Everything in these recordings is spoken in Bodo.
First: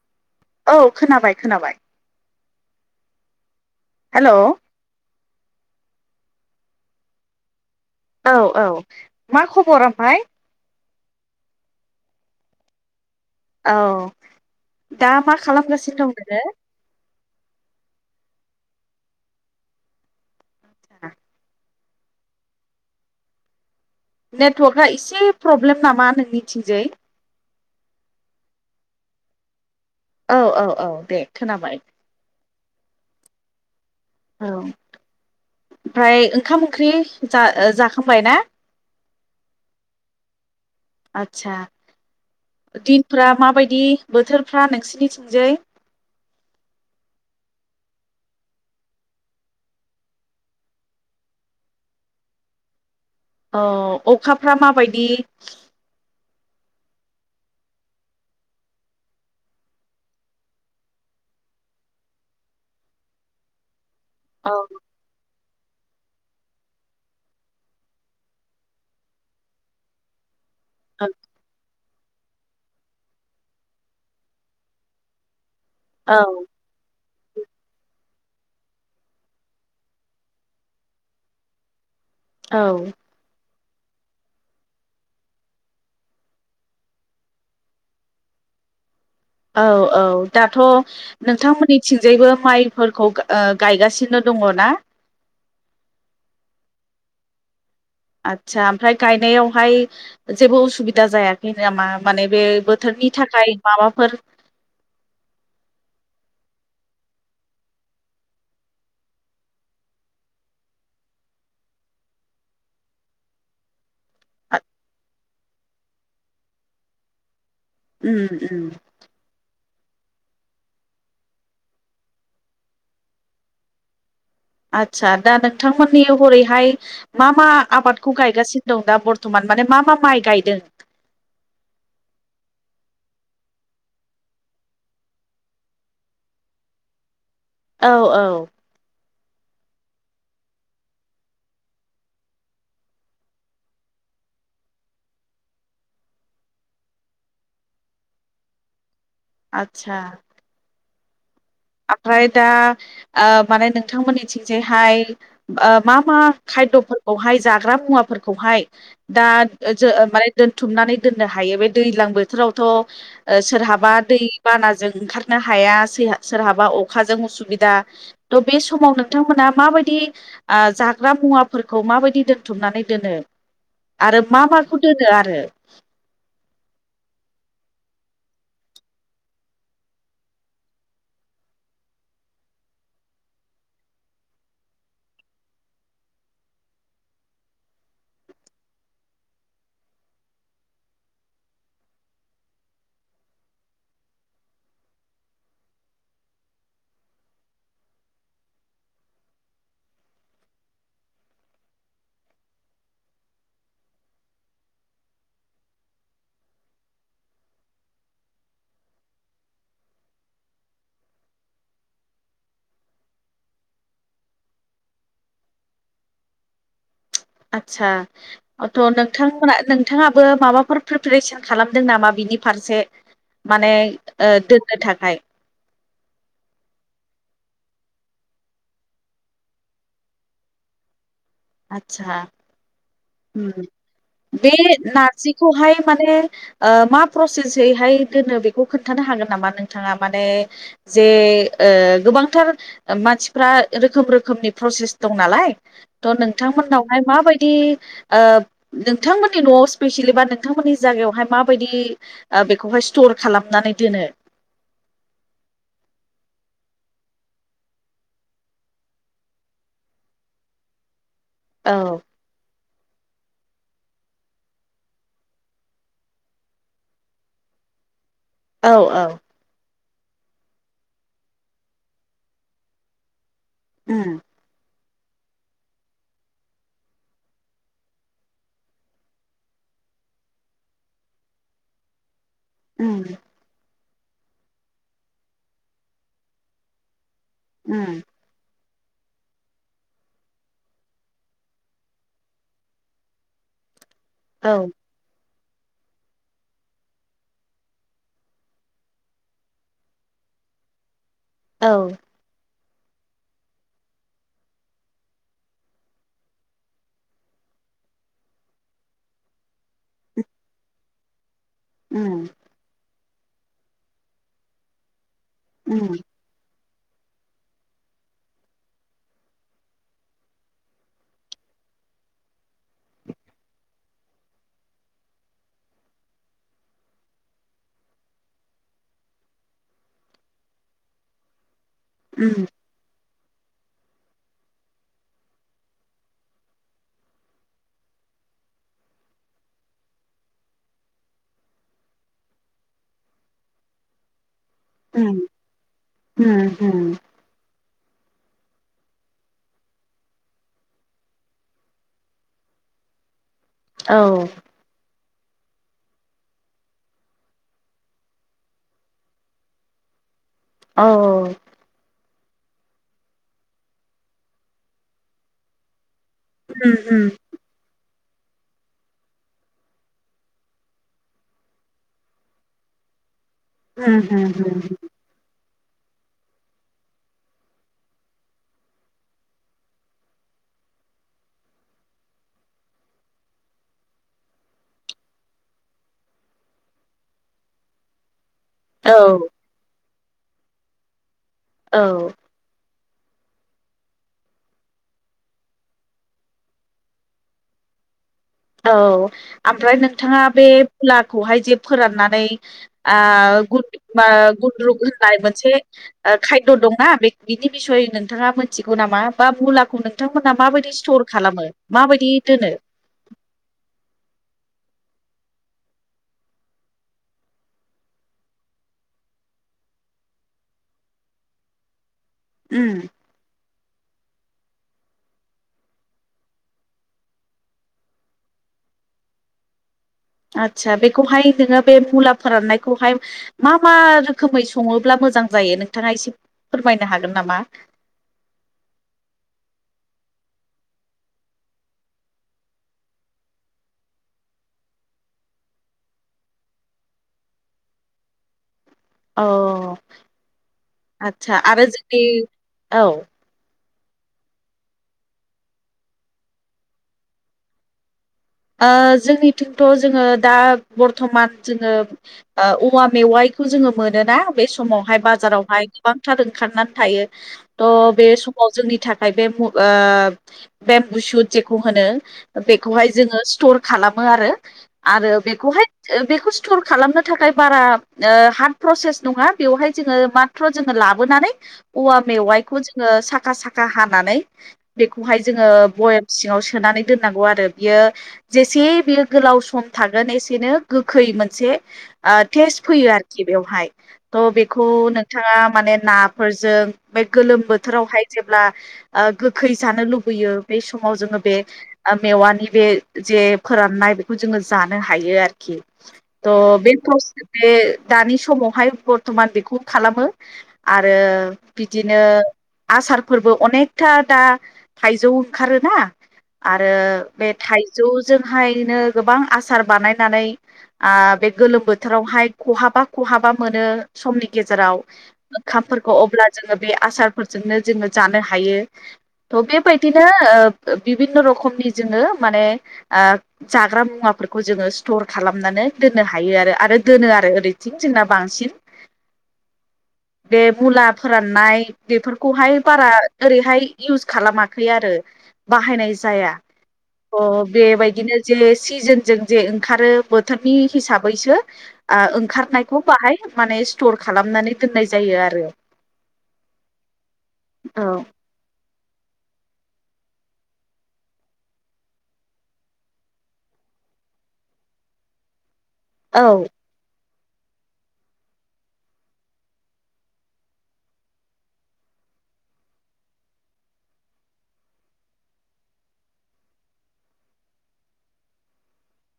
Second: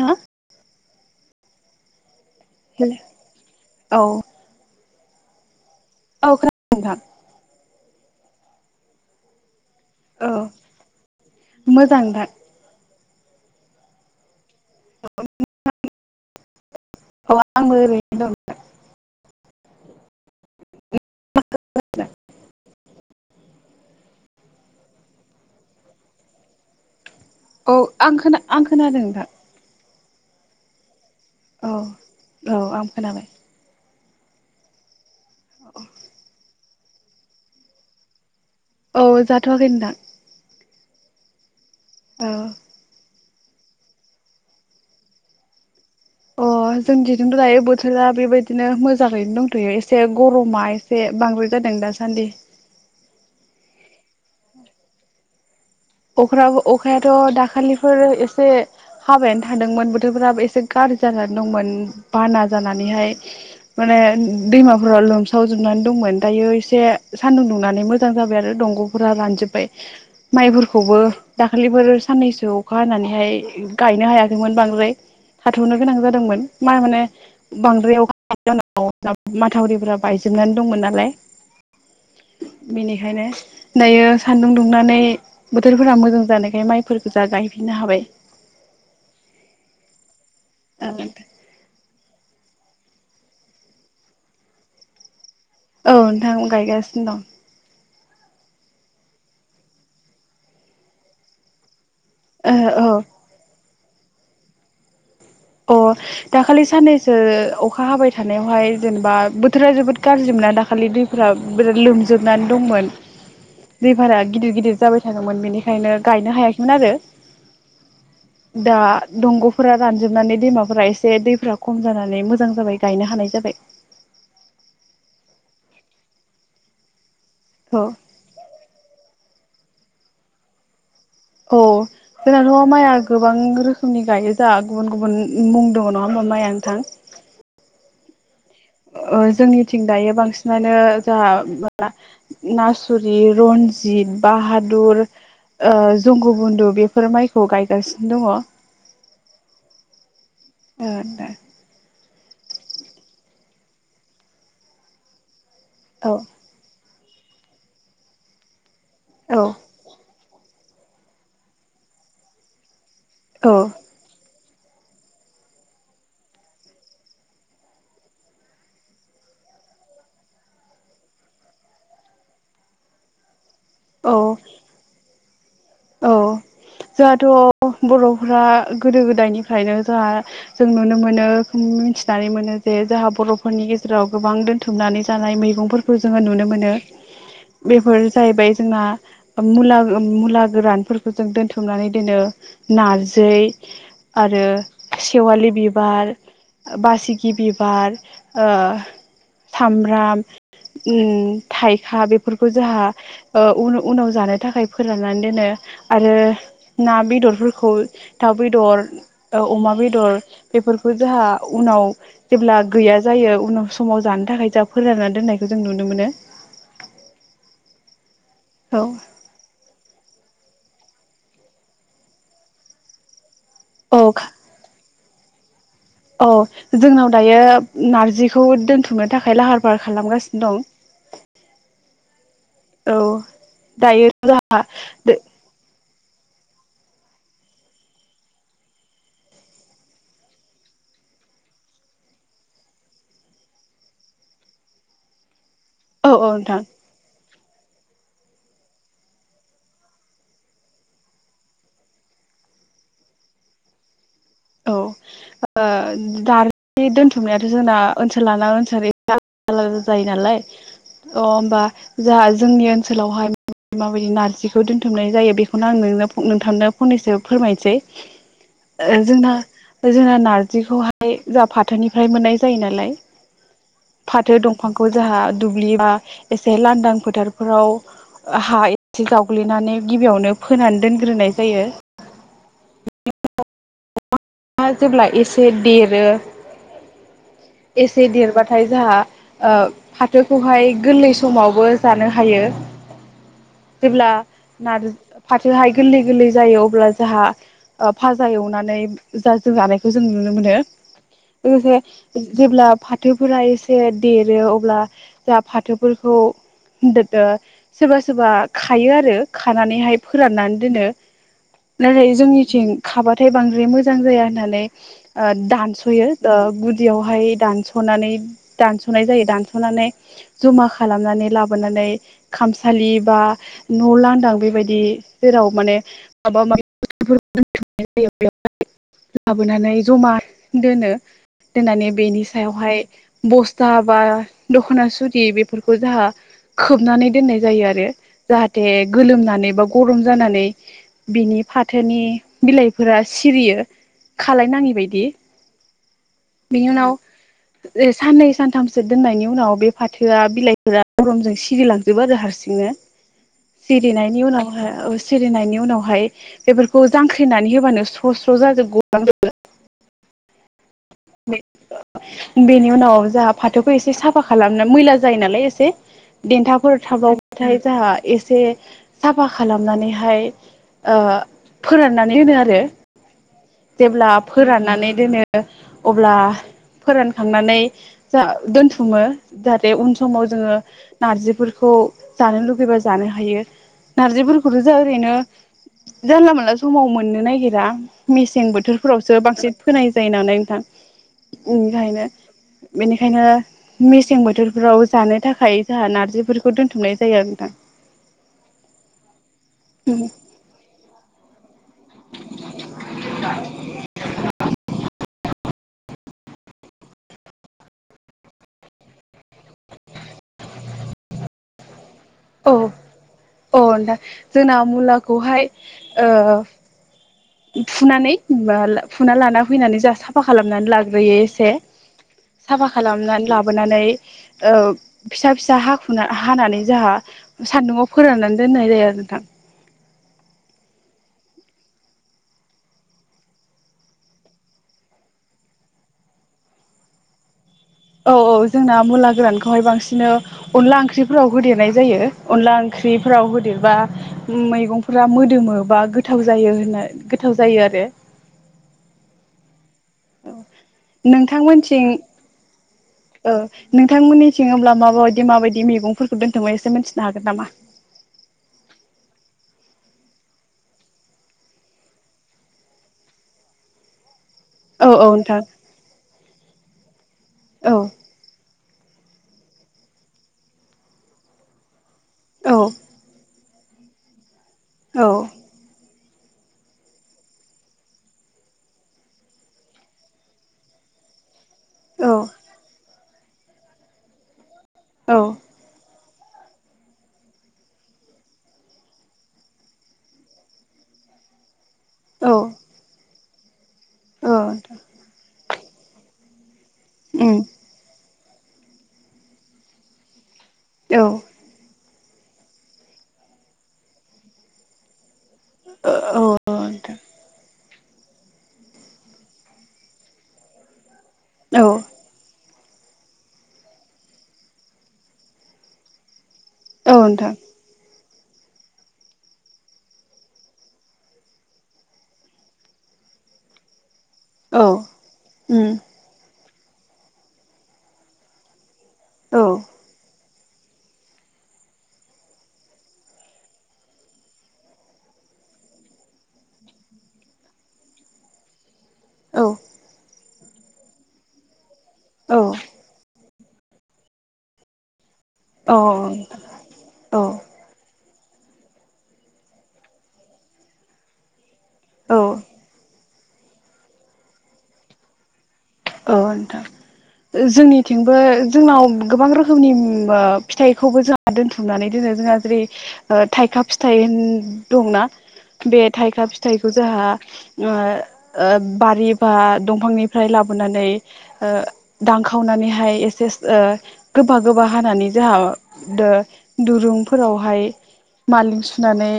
हा औ खोनाबाय खोनाबाय [inaudible] हेलौ औ खोनादों नोंथां औ औ मा खबर ओमफाय मोजांथा औ दा मा खालामगासिनो दं नोङो [inaudible] नोङो? [unintelligible] नेटवर्कआ एसे प्रब्लेम नामा नोंनिथिंजाय औ आं खोना आं खोनादों नोंथां औ औ औ दे औ खोनाबाय। औ आं खोनाबाय औ ओमफ्राय ओंखाम ओंख्रि जा जाखांबाय ना औ जाथवाखै नोंथां आदसा दिनफोरा मा बायदि बोथोरफ्रा नोंसिनिथिंजाय अ जों थिजों थह दायो बोथोरा बेबायदिनो मोजाङैनो दंथयो एसे गरमा एसे बांद्राय जादों दासान्दि अ अखाफ्रा माबायदि अख्रा अखायाथ दाखालिफोर एसे हाबायानो थादोंमोन बोथोरफोराबो एसे गाज्रि जानानै दंमोन बाना जानानैहाय माने औ दैमाफ्रा लोम सावजोबनानै दंमोन दायो एसे सानदुं दुंनानै मोजां जाबाय आरो दंगफोरा रानजोबाय माइफोर खौबो औ दाखालिफोर साननैसो अखा हानानैहाय गायनो हायाखैमोन बांद्राय। थाथ'नो गोनां औ जादोंमोन मा-माने। बांद्रायाव [unintelligible] माथावरिफ बायजोबनानै दंमोन नालाय। बेनिखायनो दायो सान्दुं दुंनानै बोथोरफोरा मोजां जानायखाय माइफोरफोरखौ जा गायफिननो हाबाय। औ औ दाथ' औ नोंथांमोननि थिंजायबो माइफोरखौ ओ गायगासिनो दङ ना? औ नोंथां गायगासिनो दं। आदसा ओमफ्राय गायनायावहाय जेबो उसुबिदा जायाखै नामा? माने बे ओ बोथोरनि थाखाय माबाफोर अ दाखालि साननैसो अखा हाबाय थानायावहाय जेनेबा बोथोरा जोबोद गाज्रि मोन। दाखालि दैफोरा बिराद लोमजोबनानै दंमोन। दै बारा गिदिर-गिदिर जाबाय थादोंमोन बेनिखायनो गायनो हायाखैमोन आरो उम उम दा दंग'फोरा रान जोबनानै दैमाफोरा एसे दैफ्रा खम जानानै मोजां जाबाय गायनो हानाय जाबाय। आदसा दा नोंथांमोननि हरैहाय मा मा औ आबादखौ गायगासिनो दं दा बर बर्थमान माने मा मा माइ गायदों। औ जोंनाथ' माइआ गोबां रोखोमनि गायो जोंहा गुबुन गुबुन मुं दङ नङा ओमबा माइआ नोंथां। औ औ ओ जोंनिथिं दायो बांसिनानो जोंहा मासुरि रनजि त बाहादुर ओ जंगु बन्दु बेफोर माइखौ गायगासिनो दङ। आतसा औ नोंथां ओमफ्राय दा ओ माने नोंथांमोननिथिंजायहाय ओ मा मा खायद'फोरखौहाय जाग्रा मुवाफोरखौहाय दा औ जो माने दोनथुमनानै दोननो हायो बे दैज्लां बोथोरावथ' ओ औ सोरहाबा दै बानाजों ओंखारनो हाया सैहा सोरहाबा अखाजों उसुबिदा थह बे समाव नोंथांमोनहा माबायदि जाग्रा मुवाफोरखौ माबायदि दोनथुमनानै दोनो औ आरो मा माखौ दोनो आरो औ जोंहाथ' बर'फोरा गोदो गोदायनिफ्रायनो जोंहा जों नुनो मोनो। मिथिनानै मोनो जे जाहा बर'फोरनि गेजेराव गोबां दोनथुमनानै जानाय मैगंफोरखौ जोङो नुनो मोनो। बेफोर जाहैबाय जोङा ओ मुला मुला। गोरानफोरखौ जों दोनथुमनानै दोनो नारजै आरो सेवालि बिबार ओ बासिगि बिबार ओ सामब्राम उम थाइखा बेफोरखौ जोंहा ओ उन-उनाव जानो थाखाय फोराननानै दोनो आरो ना बेदरफोरखौ दाउ बेदर अमा बेदर। बेफोरखौ जोंहा उनाव जेब्ला गैया जायो उनाव समाव जानो थाखाय जों फोरानना दोन नाय जों नुनो मोनो। आतसाथ' नोंथांमोना नोंथाङा। बो माबाफोर प्रिपेरेसन खालामदों नामा बिनि फारसे माने औ औ ओ दोननो थाखाय हाय औ जोंनाव दायो नारजिखौ दोनथुमनो थाखाय लाहार फाहार खालामगासिनो दं। [inaudible] आदसा औ ओम दायो बे नारजिखौहाय माने ओ मा प्रसेसैहाय दोनो बेखौ खोन्थानो हागोन नामा नोंथाङा माने जे ए ओ गोबांथार मानसिफ्रा रोखोम रोखोमनि प्रसेस दं नालाय औ थ' नोंथां नोंथांमोननावहाय माबायदि ओ नोंथांमोननि न'आव स्पेसियेलि बा नोंथांमोननि जायगायावहाय माबायदि आ बेखौहाय स्टल खर खालामनानै दोनो औ ओ दार बे दोनथुमनायाथ' जोंना ओनसोल लाना ओनसोलै आलादा आलादा जायो नालाय अ होमबा औ जाहा जोंनि ओनसोलावहाय माबायदि नारजिखौ दोन्थुमनाय जायो बेखौनो आं नोंथांनो फंनैसो फोरमायनोसै औ औ जोंना जोंना नारजिखौहाय जोंहा फाथोनिफ्राय मोननाय जायो नालाय उम फाथो दंफां खौ जोंहा दुब्लि बा एसे लांदां फोथारफोराव हा एसे जावग्लिनानै गिबियावनो फोनानै दोनग्रोनाय जायो। उम आ जेब्ला एसे देरो उम एसे देरबा नाथाय जोंहा आ फाथोखौहाय गोरलै समावबो जानो हायो। जेब्ला औ नारजि फाथोहाय गोरलै गोरलै जायो अब्ला जोंहा आ फाजा एवनानै जा जों जानायखौ जों नुनो मोनो औ लोगोसे जेब्ला फाथोफोरा एसे देरो अब्ला जा फाथोफोरखौ [unintelligible] सोरबा सोरबा खायो आरो खानानैहाय फोराननानै दोनो नाथाय उम जोंनिथिं खाबाथाय बांद्राय मोजां जाया होननानै आ उम दानसयो ओ बुद बियावहाय दानसनानै दानस'नाय जायो दानस'नानै जमा खालामनानै लाबोनानै नै खामसालि बा न' लांदां बेबायदि जेराव माने माबा माबि बस्थफोरखौ दथुमनाय ज बेयावहाय लाबोनानै जमा दोनो दोननानै बेनि उम सायावहाय बस्था बा दख'ना सुरि बेफोरखौ जाहा खोबनानै दोननाय जायो आरो जाहाथे गोलोमनानै बा गरम जानानै बिनि फाथोनि बिलाइफोरा सिरियो खालायनाङि बायदि उम उम ए साननै सानथामसो दोननायनि उनाव बे फाथोआ बिलाइफोरा गरमजों सिरिलांजोबो आरो हारसिं नो औ सिरिनायनि उनाव हाय ओ सिरिनायनि उनावहाय बेफोरखौ जांख्रिनानै होबानो स्र' स्र' जाजोब गलांजोबो औ बेनि उनाव जोंहा फाथोखौ एसे साफा खालामनो मैला जायो नालाय एसे देन्थाफोर थाबावाथाय जोंहा एसे साफा खालामनानैहाय ओ फोराननानै होनो आरो जेब्ला फोराननानै दोनो ओ अब्ला फोरानखांनानै जा दोनथुमो जाहाथे उन समाव जोङो नारजिफोरखौ खौ जानो लुबैबा जानो हायो नारजिफोरखौथ' जों ओरैनो जानला मोनला समाव मोननो नागिरा मेसें बोथोरफोरावसो बांसिन फोनाय जायो नालाय नोंथां ओखायनो बेनिखायनो मेसें बोथोरफोराव जानो थाखाय जोंहा नारजिफोरखौ दोनथुमनाय जायो आरो नोंथां। [unintelligible] औ आमफ्राय नोंथाङा बे फुलाखौहाय जे फोराननानै आ गुद गुग्रुब होनाय मोनसे ओ खायद' दंना बिनि बिसय नोंथाङा मिथिगौ नामा बा मुलाखौ नोंथांमोना माबायदि सटर खालामो माबायदि दोनो। अ नोंथां जोंना मुलाखौहाय ओ फुनानै फुना लाना फैनानै जा साफा खालामनानै लाग्रोयो एसे साफा खालामनानै लाबोनानै औ फिसा फिसा हाखुना हानानै जाहा सान्दुंआव फोराननानै दोननाय जायो। नोंथां आतसा बेखौहाय नोङो बे मुला फोराननायखौहाय मा मा रोखोमै सङोब्ला [unintelligible] मोजां जायो नोंथाङा एसे फोरमायनो हागोन नामा? औ औ जोंना मुला गोरानखौहाय बांसिननो अनला ओंख्रिफोराव होदेरनाय जायो। अनला ओंख ख्रिफोराव होदेरबा मैगंफोरा मोदोमो बा गोथाव जायो होनो गोथाव जायो आरो। [inaudible] अ आदसा आरो नोंथांमोनथिं जुदि औ ओ नोंथांमोननिथिं अब्ला माबा बायदि माबायदि मैगंफोरखौ दोनथुमनो हायो एसे मिथिनो हागोन नामा? ओ जोंनिथिंथ' जोङो दा बरथमान जोङो ओ औवा मेवाइ खौ जोङो मोनोना बे औ समावहाय औ नोंथां बाजारावहाय गोबांथार ओंखारनानै थायो त' औ बे समाव जोंनि थाखाय बे मु ओ बे गुसु जेखौ होनो औ बेखौहाय जोङो स्टर खालामो आरो औ आरो बेखौहाय ओ बेखौ स्टर खालामनो थाखाय बारा ओ हार्ड प्रसेस नङा। बेवहाय जोङो माथ्र' जोङो लाबोनानैै औवा मेवाइखौ जोङो साखा साखा हानानै बेखौहाय औ जोङो बय [unintelligible] सिङाव सोनानै दोननांगौ आरो बियो जेसे बियो गोलाव सम थागोन एसेनो गोखै मोनसे ओ औ औ टेस्ट फैयो आरोखि बेवहाय त' बेखौ नोंथाङा मानेन नाफोरजों बे उम गोलोम बोथोरावहाय जेब्ला ओ गोखै जानो लुबैयो बै समाव औ जोङो बे ओ मेवानि बे जे फोराननाय बेखौ जोङो जानो हायो आ [unintelligible] खि औ त' बे नोंथां [unintelligible] दानि समावहाय बरथ'मान बेखौ खालामो आरो औ बिदिनो आसारफोरबो अनेखथा दा थाइजौ ओंखारोना आरो नोंथां बे थाइजौ जोंहायनो गोबां आसार बानायनानै आ बे गोलोम बोथोरावहाय खहाबा खहा [unintelligible] हाबा मोनो समनि औ गेजेराव उम ओखामफोरखौ अब्ला जोङो बे आसारफोरजोंनो जोङो जानो हायो। त' औ बेबायदिनो ओ [unintelligible] बिबिनन' रखमनि जोङो माने ओ जाग्रा मुवाफोरखौ जोङो स्टर खालामनानै दोननो हायो आरो आरो दोनो आरो ओरैथिं जोंना बांसिन औ बे मुला फोराननाय बेफोरखौहाय औ बारा ओरैहाय इउस खालामाखै आरो बाहायनाय औ जाया औ अ' बेबायदिनो जे सिजोनजों जे ओंखारो बोथोरनि हिसाबैसो आ औ ओंखारनायखौ बाहाय माने स्टर खालामनानै दोननाय जायो आरो। औ नोंथां ओ औ जोंनिथिंबो जोंनाव गोबां रोखोमनि उम ओ फिथाइखौबो जोंहा दोनथुमनानै दोनो जोंहा जेरै ओ थाइखा फिथाइ [unintelligible] दंना बे थाइखा औ फिथाइखौ जोंहा ओ ओ बारि बा दंफांनिफ्राय लाब बोनानै ओ दानखावनानैहाय एसेस ओ गोबा गोबा हानानै जाहा ओ दो दुरुंफोरावहाय मालें सुनानै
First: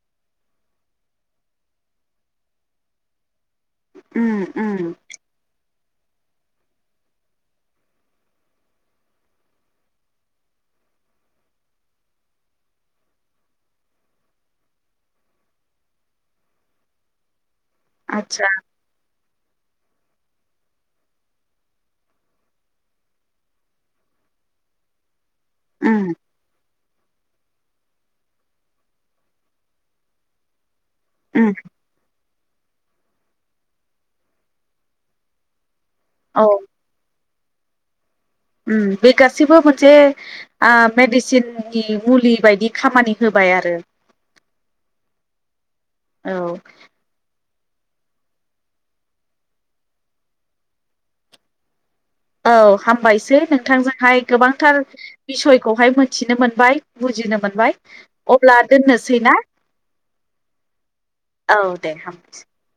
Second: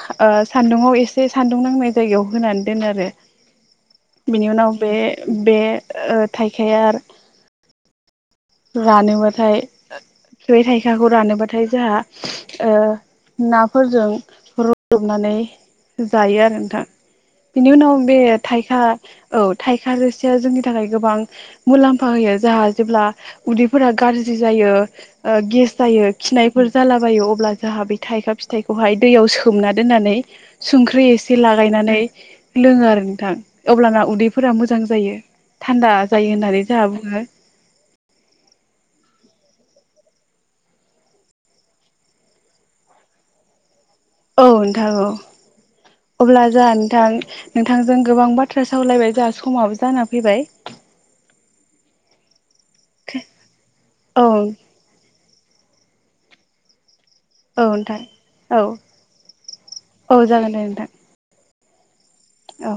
खा ओ सान्दुंआव एसे सान्दुं नांनाय जायगायाव होनानै दोनो आरो उम बिनि उनाव बे उम बे ओ थाइखायार रानोबाथाय [unintelligible] थै थाइखाखौ रानोबाथाय जोहा ओ नाफोरजों रुदबनानै जायो आरो नोंथां बिनि उनाव बे आतसा थाइखा औ थाइखा रोसिया जोंनि थाखाय गोबां मुलाम्फा होयो जाहा जेब्ला उदैफोरा गाज्रि जायो गेस जायो उम खिनायफोर जालाबायो अब्ला जोंहा बे थाइखा फिथाइखौहाय दैयाव सोमना दोननानै संख्रि एसे उम लागायनानै लोङो आरो नोंथां अब्लाना उदैफोरा मोजां जायो थान्दा जायो औ होननानै जोंहा बुङो उम बे गासैबो मोनसे ओ मेडिसिननि मुलि बायदि खामानि होबा आय आरो औ नोंथां औ औ अब्ला जों नोंथां नोंथांजों गोबां बाथ्रा सावलायबाय जोंहा समाबो जाना फैबाय। औ हामबायसै नोंथांजोंहाय औ गोबांथार बिसयखौहाय मिथिनो मोनबाय। बुजिनो औ मोनबाय नोंथां अब्ला औ दोननोसै ना औ जागोन दे नोंथां औ दे हा औ।